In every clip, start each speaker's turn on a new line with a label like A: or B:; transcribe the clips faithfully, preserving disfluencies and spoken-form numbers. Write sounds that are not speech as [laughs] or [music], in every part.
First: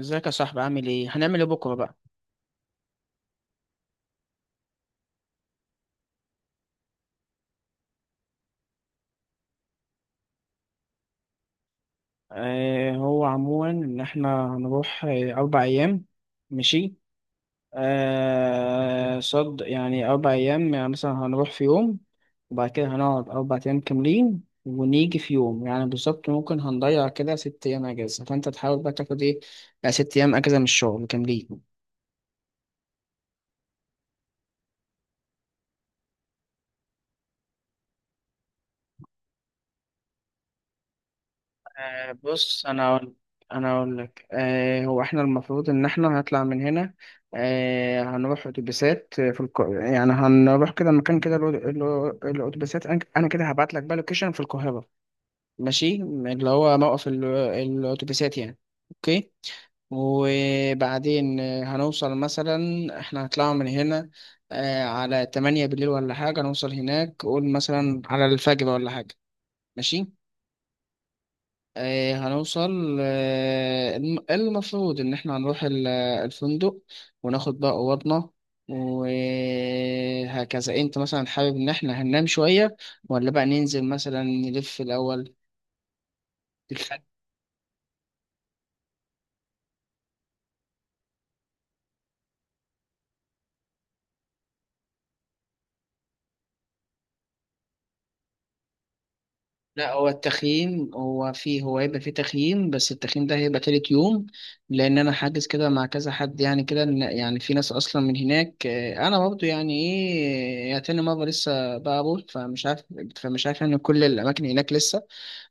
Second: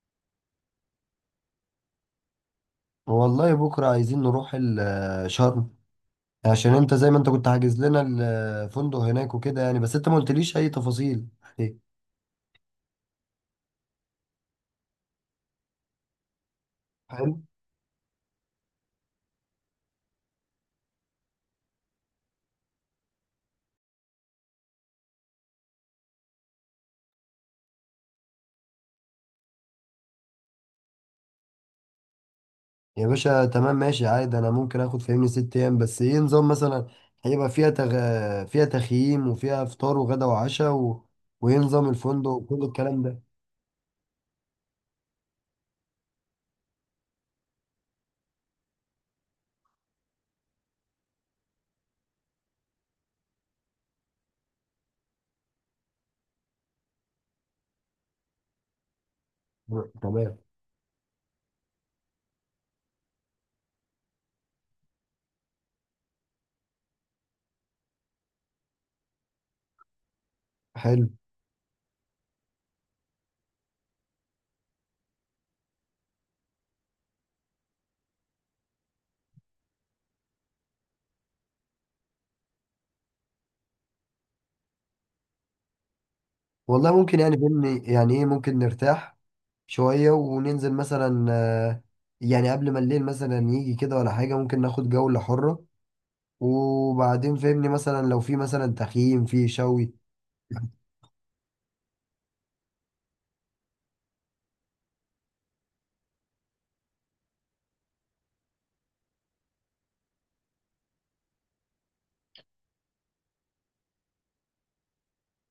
A: ازيك يا صاحبي، عامل ايه؟ هنعمل ايه بكره بقى؟
B: والله بكرة عايزين نروح ال- شرم، عشان انت زي ما انت كنت حاجز لنا الفندق هناك وكده يعني. بس انت ما قلتليش اي تفاصيل، ايه؟
A: آه هو عموما ان احنا هنروح، آه، اربع ايام. ماشي.
B: حلو.
A: آه صد يعني اربع ايام، يعني مثلا هنروح في يوم، وبعد كده هنقعد اربع ايام كاملين ونيجي في يوم. يعني بالظبط ممكن هنضيع كده ست ايام اجازه، فانت تحاول بقى تاخد ايه، يعني ست ايام اجازه من الشغل كاملين.
B: يا باشا تمام ماشي عادي، انا ممكن اخد فهمني ست ايام. بس ايه نظام مثلا؟ هيبقى فيها تغ... فيها تخييم وفيها فطار وغدا وعشاء و... وايه نظام
A: آه،
B: الفندق وكل
A: بص، انا
B: الكلام
A: اقول
B: ده؟
A: انا اقول لك آه هو احنا المفروض ان احنا هنطلع من هنا. آه هنروح اتوبيسات في الك... يعني هنروح كده مكان كده، الأو- الأو- الاتوبيسات. انا أنا كده هبعت لك بقى لوكيشن في القاهره، ماشي، اللي هو موقف ال- الاتوبيسات يعني. اوكي.
B: تمام.
A: وبعدين آه، هنوصل مثلا، احنا هنطلع من هنا آه على تمانية بالليل ولا حاجه، نوصل هناك قول مثلا على الفجر ولا حاجه. ماشي.
B: حلو.
A: آه، هنوصل، آه، الم- إيه المفروض إن إحنا هنروح ال- الفندق، وناخد بقى أوضنا وهكذا. أنت مثلا حابب إن إحنا هننام شوية، ولا بقى ننزل مثلا نلف الأول؟
B: والله ممكن، يعني فهمني يعني ايه، ممكن نرتاح شوية وننزل مثلا، آه، يعني قبل ما الليل مثلا يجي كده ولا حاجة ممكن ناخد جولة حرة. وبعدين فهمني مثلا لو في مثلا تخييم في
A: لا،
B: شوي.
A: هو التخييم هو فيه هو هيبقى فيه تخييم، بس التخييم ده هيبقى تالت يوم، لأن أنا حاجز كده مع كذا حد. يعني كده إن- يعني في ناس أصلا من هناك. آه، أنا برضه يعني إيه، يعني تاني مرة لسه بقابل، فمش عارف فمش عارف يعني كل الأماكن هناك لسه.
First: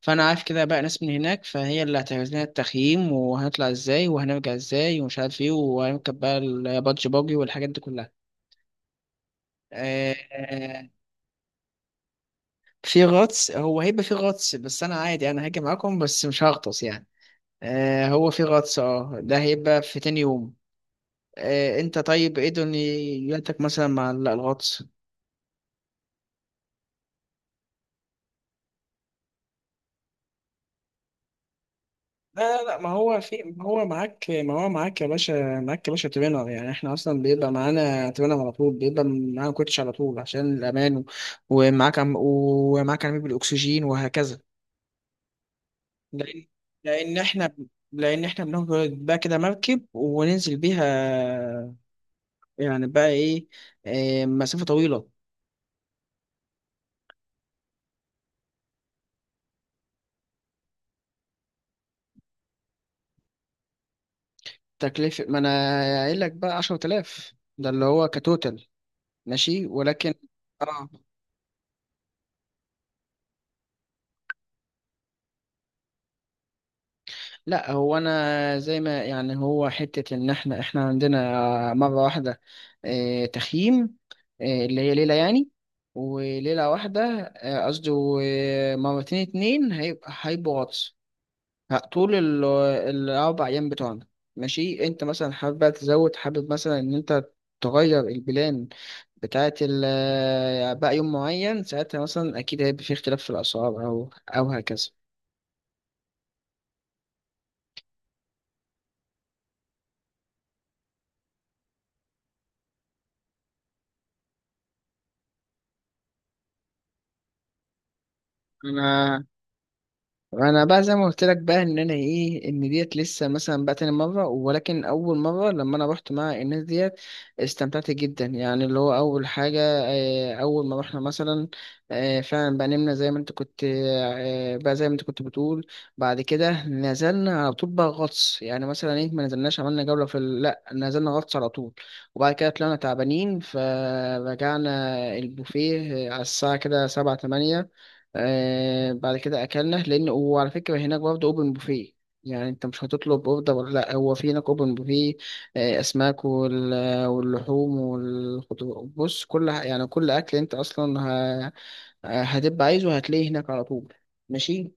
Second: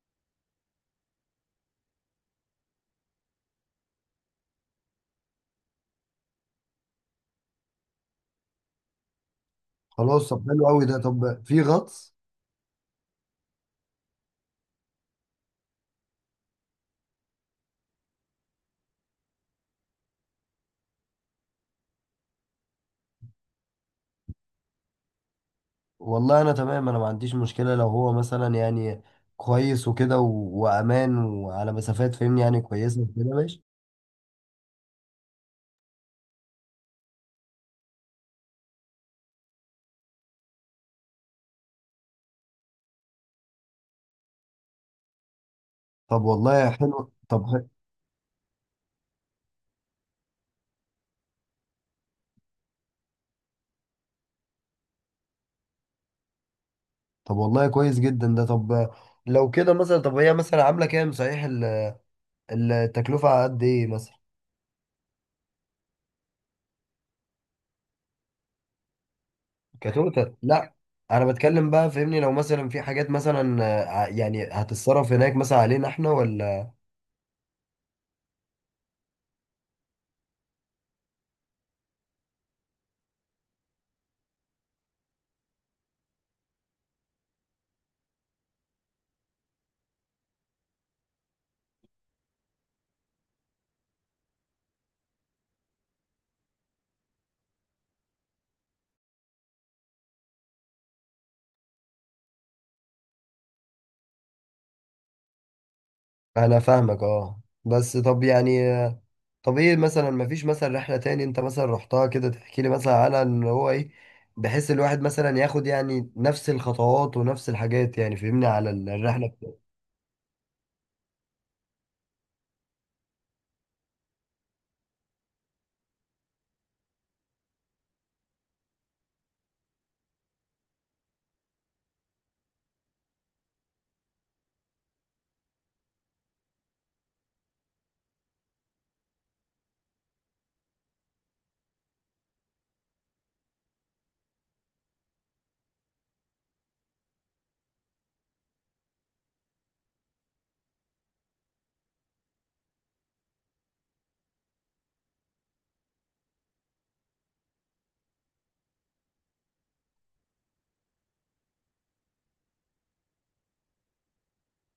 A: فأنا عارف كده بقى ناس من هناك، فهي اللي هتعمل لنا التخييم، وهنطلع إزاي وهنرجع إزاي ومش عارف إيه، وهنركب بقى البادج باجي والحاجات دي كلها. آه،
B: خلاص طب حلو
A: آه،
B: قوي ده. طب في غطس؟
A: في غطس، هو هيبقى في غطس، بس أنا عادي، أنا هاجي معاكم بس مش هغطس يعني. آه هو في غطس، اه ده هيبقى في تاني يوم. آه انت طيب ايه دنيتك مثلا مع ال- الغطس؟
B: والله انا تمام، انا ما عنديش مشكلة لو هو مثلا يعني كويس وكده و- وامان وعلى مسافات فهمني
A: لا،
B: يعني
A: لا، لا، ما
B: كويسة
A: هو
B: وكده
A: في
B: ماشي.
A: ما هو معاك ما هو معاك يا باشا، معاك يا باشا ترينر. يعني احنا اصلا بيبقى معانا ترينر على طول، بيبقى معانا كوتش على طول عشان الامان، ومعاك عم ومعاك عميل بالاكسجين وهكذا،
B: طب
A: لان
B: والله حلو.
A: لان
B: طب
A: احنا
B: ح-
A: لان احنا بناخد بقى كده مركب وننزل بيها، يعني بقى ايه, إيه مسافة طويلة.
B: طب والله كويس جدا ده. طب لو كده مثلا، طب هي مثلا عاملة كام صحيح ال- التكلفة على قد ايه مثلا؟
A: تكلفة؟ ما أنا قايل لك بقى عشرة آلاف، ده اللي هو كتوتال. ماشي، ولكن.
B: كتوتال؟ لا
A: اه.
B: انا بتكلم بقى فهمني، لو مثلا في حاجات مثلا، آه، ع- يعني هتتصرف هناك مثلا علينا احنا ولا؟
A: لا، هو انا زي ما يعني، هو حتة ان احنا احنا عندنا مرة واحدة آه، تخييم، آه، اللي هي ليلة يعني، وليلة واحدة. آه، قصدي، و- مرتين اتنين هيبقى هيبقوا غطس ه- طول ال- الأربع أيام بتوعنا. ماشي. أنت مثلا حابب بقى تزود، حابب مثلا إن أنت تغير البلان بتاعة ال- بقى يوم معين، ساعتها مثلا أكيد هيبقى في اختلاف في الأسعار أو أو هكذا.
B: انا فاهمك اه. بس طب يعني طب ايه مثلا، ما فيش مثلا رحلة تاني انت مثلا رحتها كده تحكي لي مثلا عنها ان هو ايه، بحيث الواحد مثلا ياخد يعني نفس الخطوات ونفس الحاجات، يعني فهمني على ال-
A: أنا
B: الرحلة بتاعته.
A: انا بقى زي ما قلت لك بقى، ان انا ايه، ان ديت لسه مثلا بقى تاني مره، ولكن اول مره لما انا رحت مع الناس ديت، استمتعت جدا يعني. اللي هو اول حاجه آه، اول ما رحنا مثلا، آه، فعلا بقى نمنا زي ما انت كنت، آه، بقى زي ما انت كنت بتقول. بعد كده نزلنا على طول بقى غطس، يعني مثلا ايه، ما نزلناش عملنا جوله في ال- لا، نزلنا غطس على طول. وبعد كده طلعنا تعبانين فرجعنا البوفيه آه، على الساعه كده سبعة تمانية. آه بعد كده اكلنا. لان وعلى فكره هناك برضه اوبن بوفيه، يعني انت مش هتطلب اوردر، ولا لا، هو في هناك اوبن بوفيه. آه اسماك وال... واللحوم والخضروات. بص كل ح- يعني كل اكل انت اصلا ه... هتبقى عايزه، هتلاقيه هناك على طول. ماشي.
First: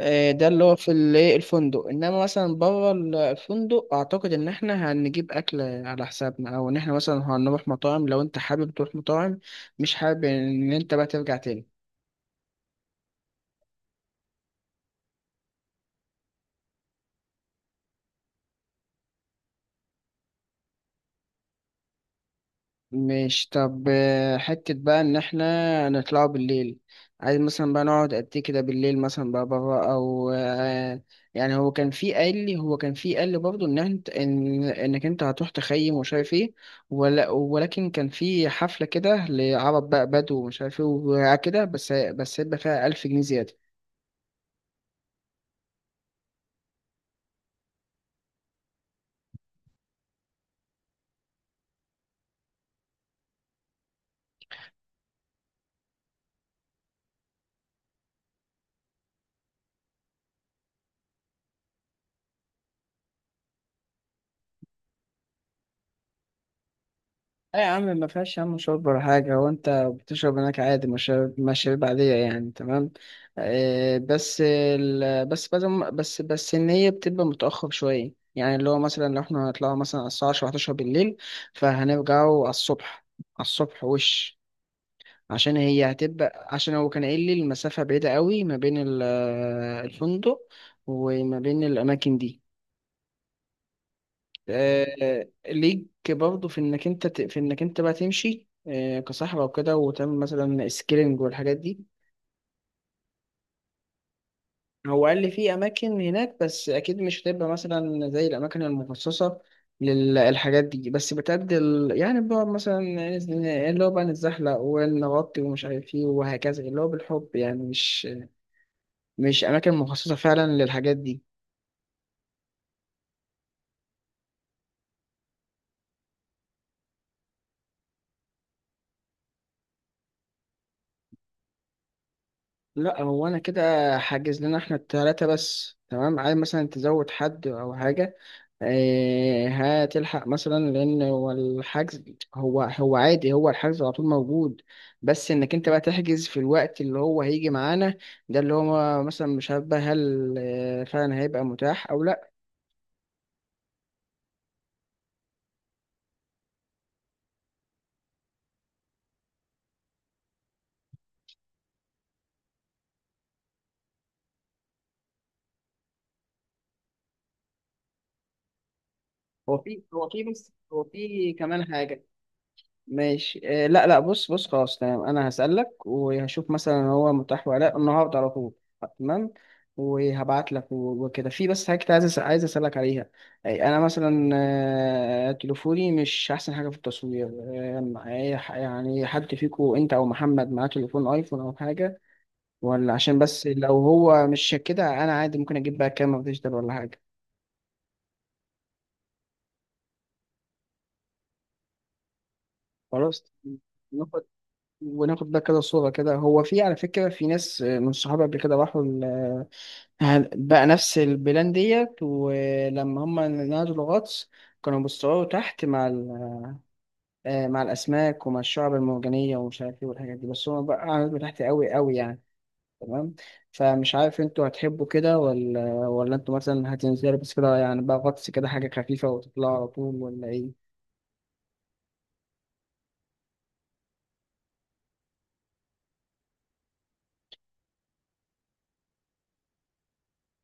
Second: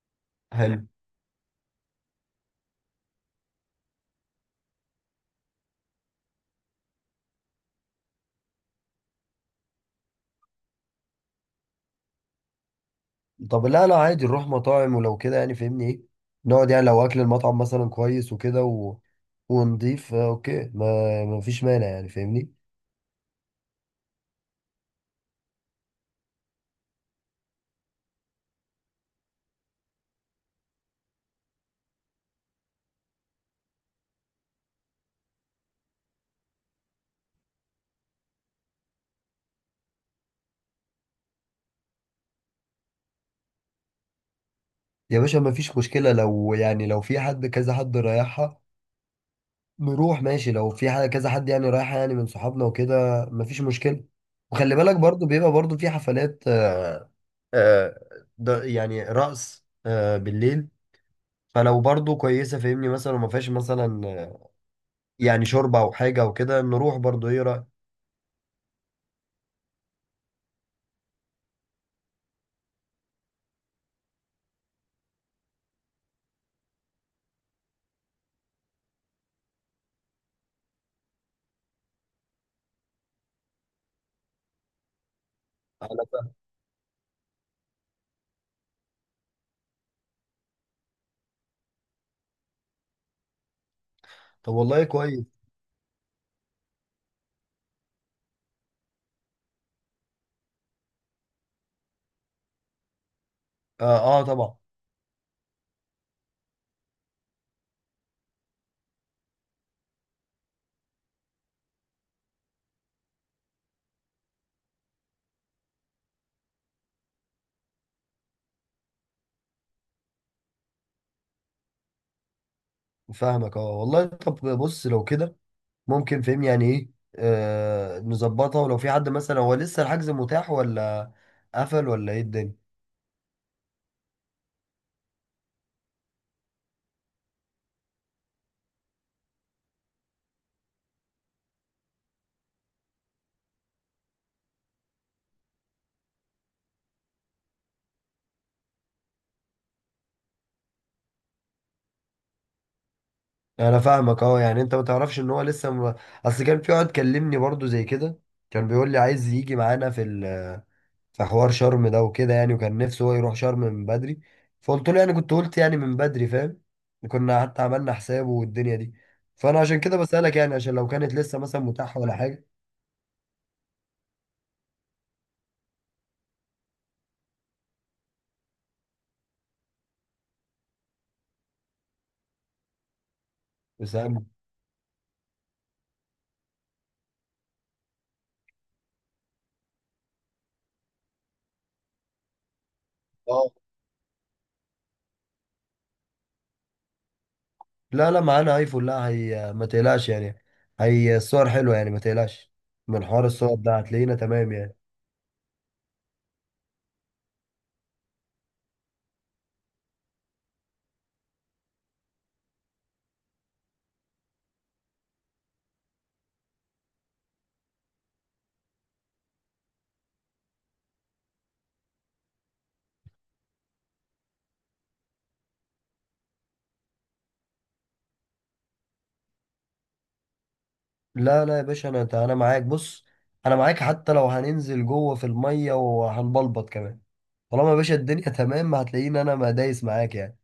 A: آه ده اللي هو
B: حلو.
A: في ال- إيه، الفندق، انما مثلا بره ال- الفندق اعتقد ان احنا هنجيب اكل على حسابنا، او ان احنا مثلا هنروح مطاعم لو انت حابب تروح مطاعم، مش حابب ان انت بقى ترجع تاني.
B: طب لا لا عادي نروح مطاعم ولو كده يعني فهمني ايه، نقعد يعني لو اكل المطعم مثلا كويس وكده و... ونضيف، آه، اوكي، ما ما فيش مانع يعني فاهمني.
A: مش طب آه، حتة بقى إن إحنا نطلعوا بالليل، عايز مثلا بقى نقعد قد إيه كده بالليل مثلا بقى بره، أو آه، يعني. هو كان في قال لي هو كان في قال لي برضه إن أنت، إن إنك أنت هتروح تخيم ومش عارف إيه، ولا ولكن كان في حفلة كده لعرب بقى بدو ومش عارف إيه وكده، بس بس هيبقى فيها ألف جنيه زيادة.
B: يا باشا ما فيش مشكلة لو يعني، لو في حد كذا حد رايحها نروح ماشي. لو في حاجة كذا حد يعني رايح يعني من صحابنا وكده مفيش مشكلة. وخلي بالك برضو بيبقى برضو في حفلات، آه، آه، ده يعني رقص آه، بالليل. فلو برضو كويسة فاهمني مثلا وما فيهاش مثلا، آه، يعني شوربة أو حاجة أو كده نروح برضو، إيه
A: ايه
B: رأيك؟
A: يا عم، ما فيهاش يا عم شرب ولا حاجة. هو انت بتشرب هناك عادي، مشاريب مشاريب عادية يعني، تمام. آه بس ال... بس بس بس بس ان هي بتبقى متأخر شوية، يعني اللي هو مثلا لو احنا هنطلعوا مثلا على الساعة عشرة إحدى عشر بالليل، فهنرجعوا على الصبح على الصبح. وش عشان هي
B: على-
A: هتبقى، عشان هو كان قايل لي المسافة بعيدة قوي ما بين ال- الفندق وما بين الأماكن دي.
B: طب والله كويس.
A: آه، ليك برضه في انك انت ت- في انك انت بقى تمشي آه، كصاحب او كده، وتعمل مثلا سكيلينج والحاجات دي.
B: آه, آه طبعا.
A: هو قال لي في اماكن هناك، بس اكيد مش هتبقى مثلا زي الاماكن المخصصه للحاجات دي، بس بتأدي ال- يعني بقى مثلا نز- اللي هو بقى نتزحلق ونغطي ومش عارف ايه وهكذا، اللي هو بالحب يعني مش مش اماكن مخصصه فعلا للحاجات دي.
B: فاهمك آه والله. طب بص لو كده ممكن فاهمني يعني إيه، آه نظبطها. ولو في حد مثلا هو لسه الحجز متاح ولا قفل، ولا إيه الدنيا؟
A: لا، هو انا كده حاجز لنا احنا التلاتة بس، تمام. عايز مثلا تزود حد او حاجه؟ آه، هتلحق مثلا، لان هو الحجز، هو هو عادي، هو الحجز على طول موجود، بس انك انت بقى تحجز في الوقت اللي هو هيجي معانا، ده اللي هو مثلا مش عارف بقى هل آه، فعلا هيبقى متاح او لا.
B: انا فاهمك اه. يعني انت ما تعرفش ان هو لسه م... اصل كان في واحد كلمني برضو زي كده، كان بيقول لي عايز يجي معانا في ال... في حوار شرم ده وكده يعني، وكان نفسه هو يروح شرم من بدري. فقلت له يعني كنت قلت يعني من بدري فاهم. كنا حتى عملنا حسابه والدنيا دي.
A: هو
B: فانا عشان
A: في
B: كده
A: هو في
B: بسألك
A: بس
B: يعني، عشان
A: هو
B: لو كانت
A: في
B: لسه مثلا
A: كمان
B: متاحة
A: حاجه.
B: ولا حاجة.
A: ماشي آه، لا لا، بص بص خلاص تمام. انا هسألك وهشوف مثلا هو متاح ولا لا النهارده على طول، تمام. وهبعت لك و- وكده. في بس حاجة كنت عايز أس- عايز اسألك عليها. أي، انا
B: بس
A: مثلا
B: أنا-
A: آه، تليفوني مش احسن حاجة في التصوير، آه، أي ح- يعني حد فيكو انت او محمد معاه تليفون ايفون او حاجة؟ ولا عشان بس
B: اه
A: لو هو مش كده انا عادي ممكن اجيب بقى كاميرا ديجيتال ولا حاجة.
B: لا لا معانا ايفون. لا هي ما تقلقش يعني، هي الصور حلوة يعني ما تقلقش. من
A: خلاص.
B: حوار الصور ده هتلاقينا
A: ناخد
B: تمام يعني.
A: وناخد ده كده صورة كده. هو في على فكرة في ناس من صحابي قبل كده راحوا ال- بقى نفس البلان ديت، ولما هم نزلوا غطس كانوا بيصوروا تحت مع ال- آه، مع الأسماك ومع الشعب المرجانية ومش عارف ايه والحاجات دي، بس هم بقى قعدوا تحت قوي قوي يعني. تمام. فمش عارف انتوا هتحبوا كده، ولا ولا انتوا مثلا هتنزلوا بس كده، يعني بقى غطس كده حاجة خفيفة وتطلعوا على طول ولا ايه؟
B: لا لا يا باشا انا انا معاك. بص انا معاك حتى لو هننزل جوه في الميه وهنبلبط كمان. طالما يا باشا الدنيا [laughs] تمام هتلاقيني انا ما دايس معاك يعني.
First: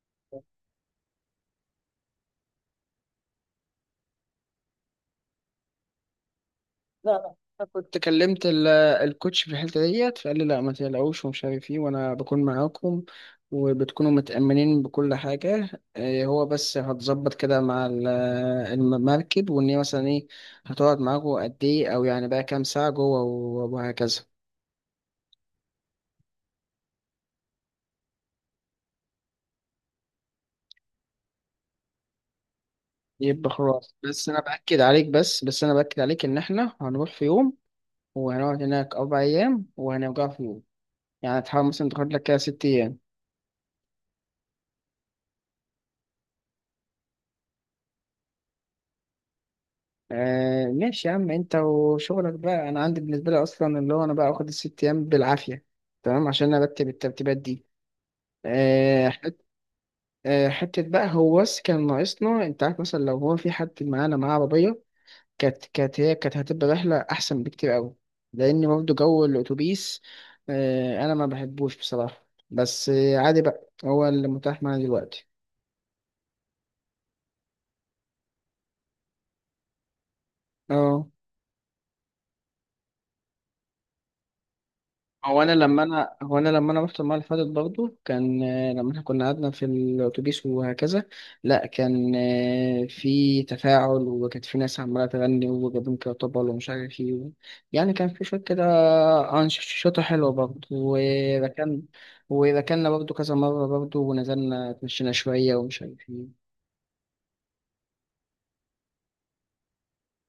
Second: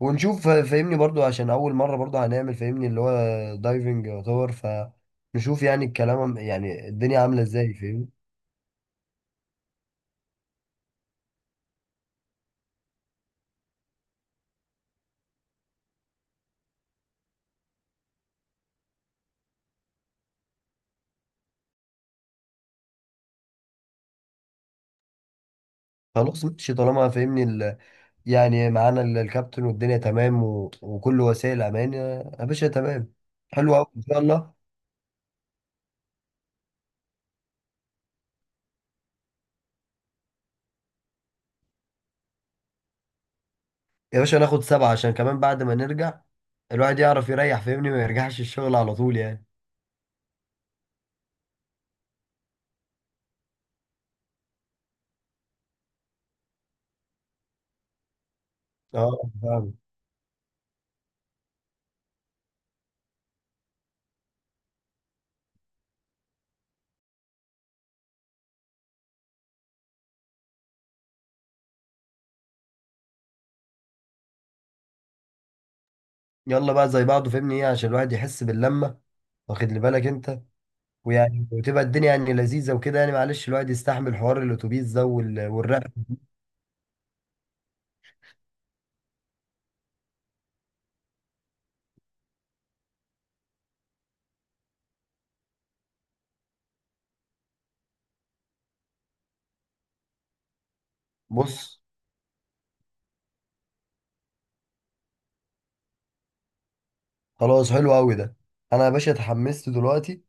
B: ونشوف فا- فاهمني برضو عشان اول مره برضو هنعمل فاهمني اللي هو دايفنج يعتبر، فنشوف يعني الكلام، يعني
A: لا،
B: الدنيا
A: لا.
B: عامله
A: انا
B: ازاي
A: كنت
B: فاهمني.
A: كلمت ال- الكوتش في الحته ديت، فقال لي لا ما تقلقوش ومش عارف ايه، وانا بكون معاكم وبتكونوا متأمنين بكل حاجة. إيه، هو بس هتظبط كده مع ال- المركب، وإن هي مثلا إيه، هتقعد معاكم قد إيه، أو يعني بقى كام ساعة جوه و- وهكذا.
B: خلاص ماشي. طالما فاهمني ال... يعني معانا ال- الكابتن والدنيا تمام و... وكل وسائل امان، يا يا باشا تمام.
A: يبقى
B: حلو قوي
A: خلاص.
B: ان شاء
A: بس أنا
B: الله.
A: بأكد عليك بس بس أنا بأكد عليك إن إحنا هنروح في يوم، وهنقعد هناك أربع أيام، وهنرجع في يوم. يعني تحاول مثلا تاخد لك كده ست أيام.
B: يا باشا ناخد سبعة عشان كمان بعد ما نرجع الواحد يعرف يريح فاهمني، ما يرجعش الشغل على طول يعني.
A: آه ماشي يا عم، انت وشغلك بقى. انا عندي بالنسبه لي اصلا اللي هو انا بقى اخد الست ايام بالعافيه، تمام، عشان ارتب الترتيبات دي. آه
B: اه
A: حت
B: فاهم.
A: آه حته بقى، هو بس كان ناقصنا، انت عارف مثلا لو هو في حد معانا معاه عربيه كانت كانت هي كانت هتبقى رحله احسن بكتير قوي، لان برضه جو الاتوبيس آه انا ما بحبوش بصراحه، بس آه عادي بقى هو اللي متاح معايا دلوقتي.
B: يلا بقى زي بعضه فاهمني ايه عشان الواحد يحس باللمة. واخد لي بالك انت؟
A: اه
B: ويعني وتبقى الدنيا يعني لذيذة وكده يعني، معلش الواحد يستحمل حوار الاتوبيس ده
A: هو
B: وال-
A: انا لما
B: والرحلة.
A: انا هو انا لما انا رحت المره اللي فاتت برضه كان، آه، لما احنا كنا قعدنا في الاتوبيس وهكذا، لا كان آه، في تفاعل، وكانت في ناس عماله تغني وجابوا كرطبل ومش عارف ايه و- يعني كان في شويه كده انشطه حلوه برضه.
B: بص
A: وركن وركننا برضه كذا مره برضه، ونزلنا اتمشينا شويه ومش عارف ايه.
B: خلاص حلو قوي ده. انا يا باشا اتحمست دلوقتي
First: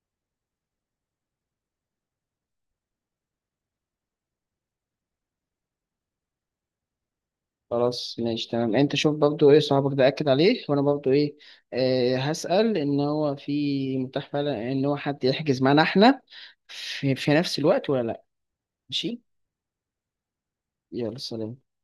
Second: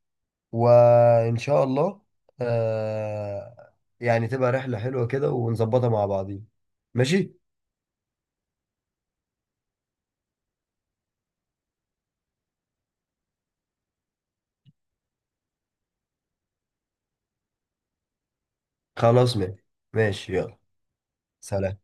B: وان شاء الله. آه، يعني تبقى رحلة حلوة كده ونظبطها مع بعضين ماشي.
A: خلاص ماشي تمام. انت شوف برضو ايه صاحبك ده، اكد عليه، وانا برضو ايه آه هسأل ان هو في متاح فعلا ان هو حد يحجز معانا احنا في, في نفس الوقت ولا لا. ماشي.
B: خلاص ماشي. ماشي يلا.
A: يلا، سلام.
B: سلام.